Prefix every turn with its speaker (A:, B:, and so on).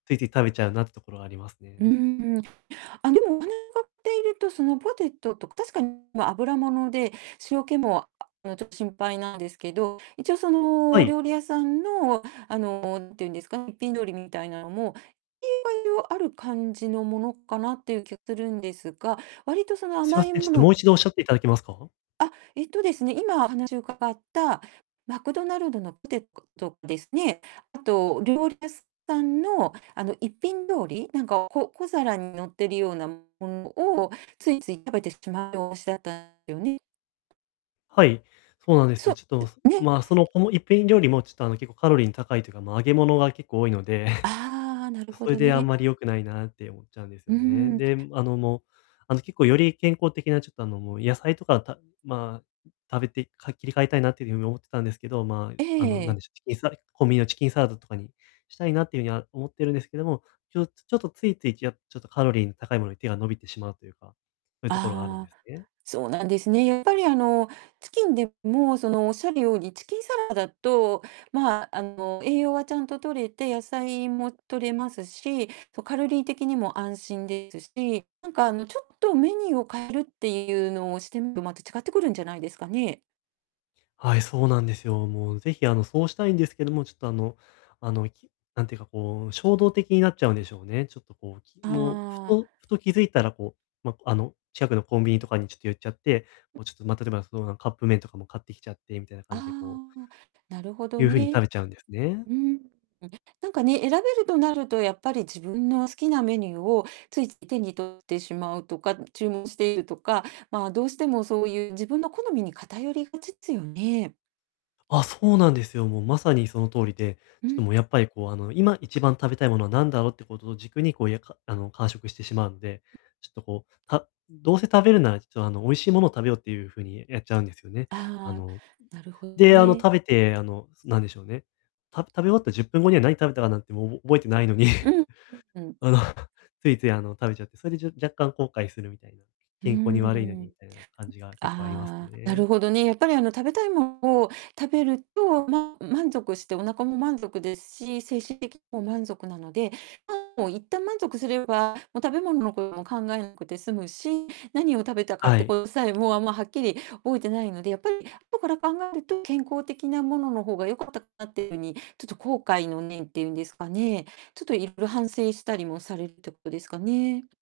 A: ついつい食べちゃうなってところはあります
B: うー
A: ね。
B: ん。あ、でも、お かっていると、そのポテトとか、確かに、ま、油もので、塩気も、まあ、ちょっと心配なんですけど、一応その、
A: は
B: お
A: い。
B: 料理屋さんの、あの、んていうんですか、一品料理みたいなのも、色々ある感じのものかなっていう気がするんですが、割とその
A: すみ
B: 甘
A: ま
B: い
A: せん、ちょっ
B: も
A: と
B: の
A: もう一度おっしゃっていただけますか？
B: あ、えっとですね、今、話伺ったマクドナルドのポテトですね。あと料理屋さんの、あの、一品料理、なんか、こ小皿に乗ってるようなものをついつい食べてしまうようしだったよね。
A: はい、そうなんです
B: そ。
A: よ。ちょっと、おす
B: ん、ね。
A: ま、その、この一品料理もちょっと、あの、結構カロリーの高いというか、ま、揚げ物が結構多いので。
B: ああ、なるほ
A: それ
B: ど
A: であん
B: ね。
A: まり良くないなって思っちゃうんです
B: うー
A: よね。
B: ん。
A: で、あの、もう、あの、結構より健康的なちょっと、あの、もう、野菜とかたまあ、食べてか切り替えたいなっていうふうに思ってたんですけど、ま
B: ええ
A: あ、あ
B: ええ
A: の、
B: え
A: なん
B: え。
A: でしょ、コンビニのチキンサラダとかにしたいなっていうには思ってるんですけども、ちょっとちょっと、ついつい、じやちょっとカロリーの高いものに手が伸びてしまうというか、そういうところがあるんで
B: ああ、
A: すね。
B: そうなんですね。やっぱり、あの、チキンでも、その、おっしゃるようにチキンサラダと、ま、あの、栄養はちゃんと摂れて、野菜も摂れますし、そ、カロリー的にも安心ですし、なんか、あの、ちょっとメニューを変えるっていうのをしてみると、また違ってくるんじゃないですかね。
A: はい、そうなんですよ。もうぜひ、あの、そうしたいんですけども、ちょっと、あのあの、きなんていうか、こう、衝動的になっちゃ
B: う
A: うんでし
B: ん。
A: ょうね。ちょっと、こう、き
B: あ
A: もう、ふ
B: あ。
A: とふと気づいたらこう、ま、あの、近くのコンビニとかにちょっと寄っちゃって、もう、ちょっと、ま、例えば、その、なんカップ麺とかも買ってきちゃってみたいな
B: あ
A: 感じで、こう
B: あ。なるほど
A: いう風に食
B: ね。
A: べちゃうんですね。
B: うーん。なんかね、選べるとなると、やっぱり自分の好きなメニューをついつい手に取ってしまうとか、注文しているとか、まあ、どうしてもそういう自分の好みに偏りがちつよね。
A: あ、そうなんですよ。もう、まさにの通りで、
B: う
A: ちょっと
B: ん。
A: もう、やっぱり、こう、あの、今一番食べたいものは何だろうってことを軸に、こう、やかあの、間食してしまうんで、ちょっと、こう、たどうせ食べるならちょっと、あの、美味しいものを食べようっていう風にやっちゃうんですよね。あ
B: ああ、
A: の
B: なるほど
A: で、あの、
B: ね。
A: 食べて、あの、なんでしょうね、た食べ終わった10分後には、何食べたかなんてもうおぼ覚えてないのに、
B: うん。うんうん。
A: あの、ついつい、あの、食べちゃって、それじゃ若干後悔するみたいな、
B: うー
A: 健康に悪いの
B: ん。う
A: にみ
B: ん
A: たいな感じが結構あります
B: ああ、な
A: ね。
B: るほどね。やっぱり、あの、食べたいもんを食べると、まあ、満足して、お腹も満足ですし、精神的にも満足なので、まあ、もう一旦満足すれば、も、食べ物のことも考えなくて済むし、何を食べたかっ
A: は
B: て
A: い。
B: ことさえ、もう、あんまはっきり覚えてないので、やっぱり後から考えると、健康的なものの方が良かったかなっていうふうに、ちょっと後悔の念っていうんですかね、ちょっといろいろ反省したりもされるってことですかね。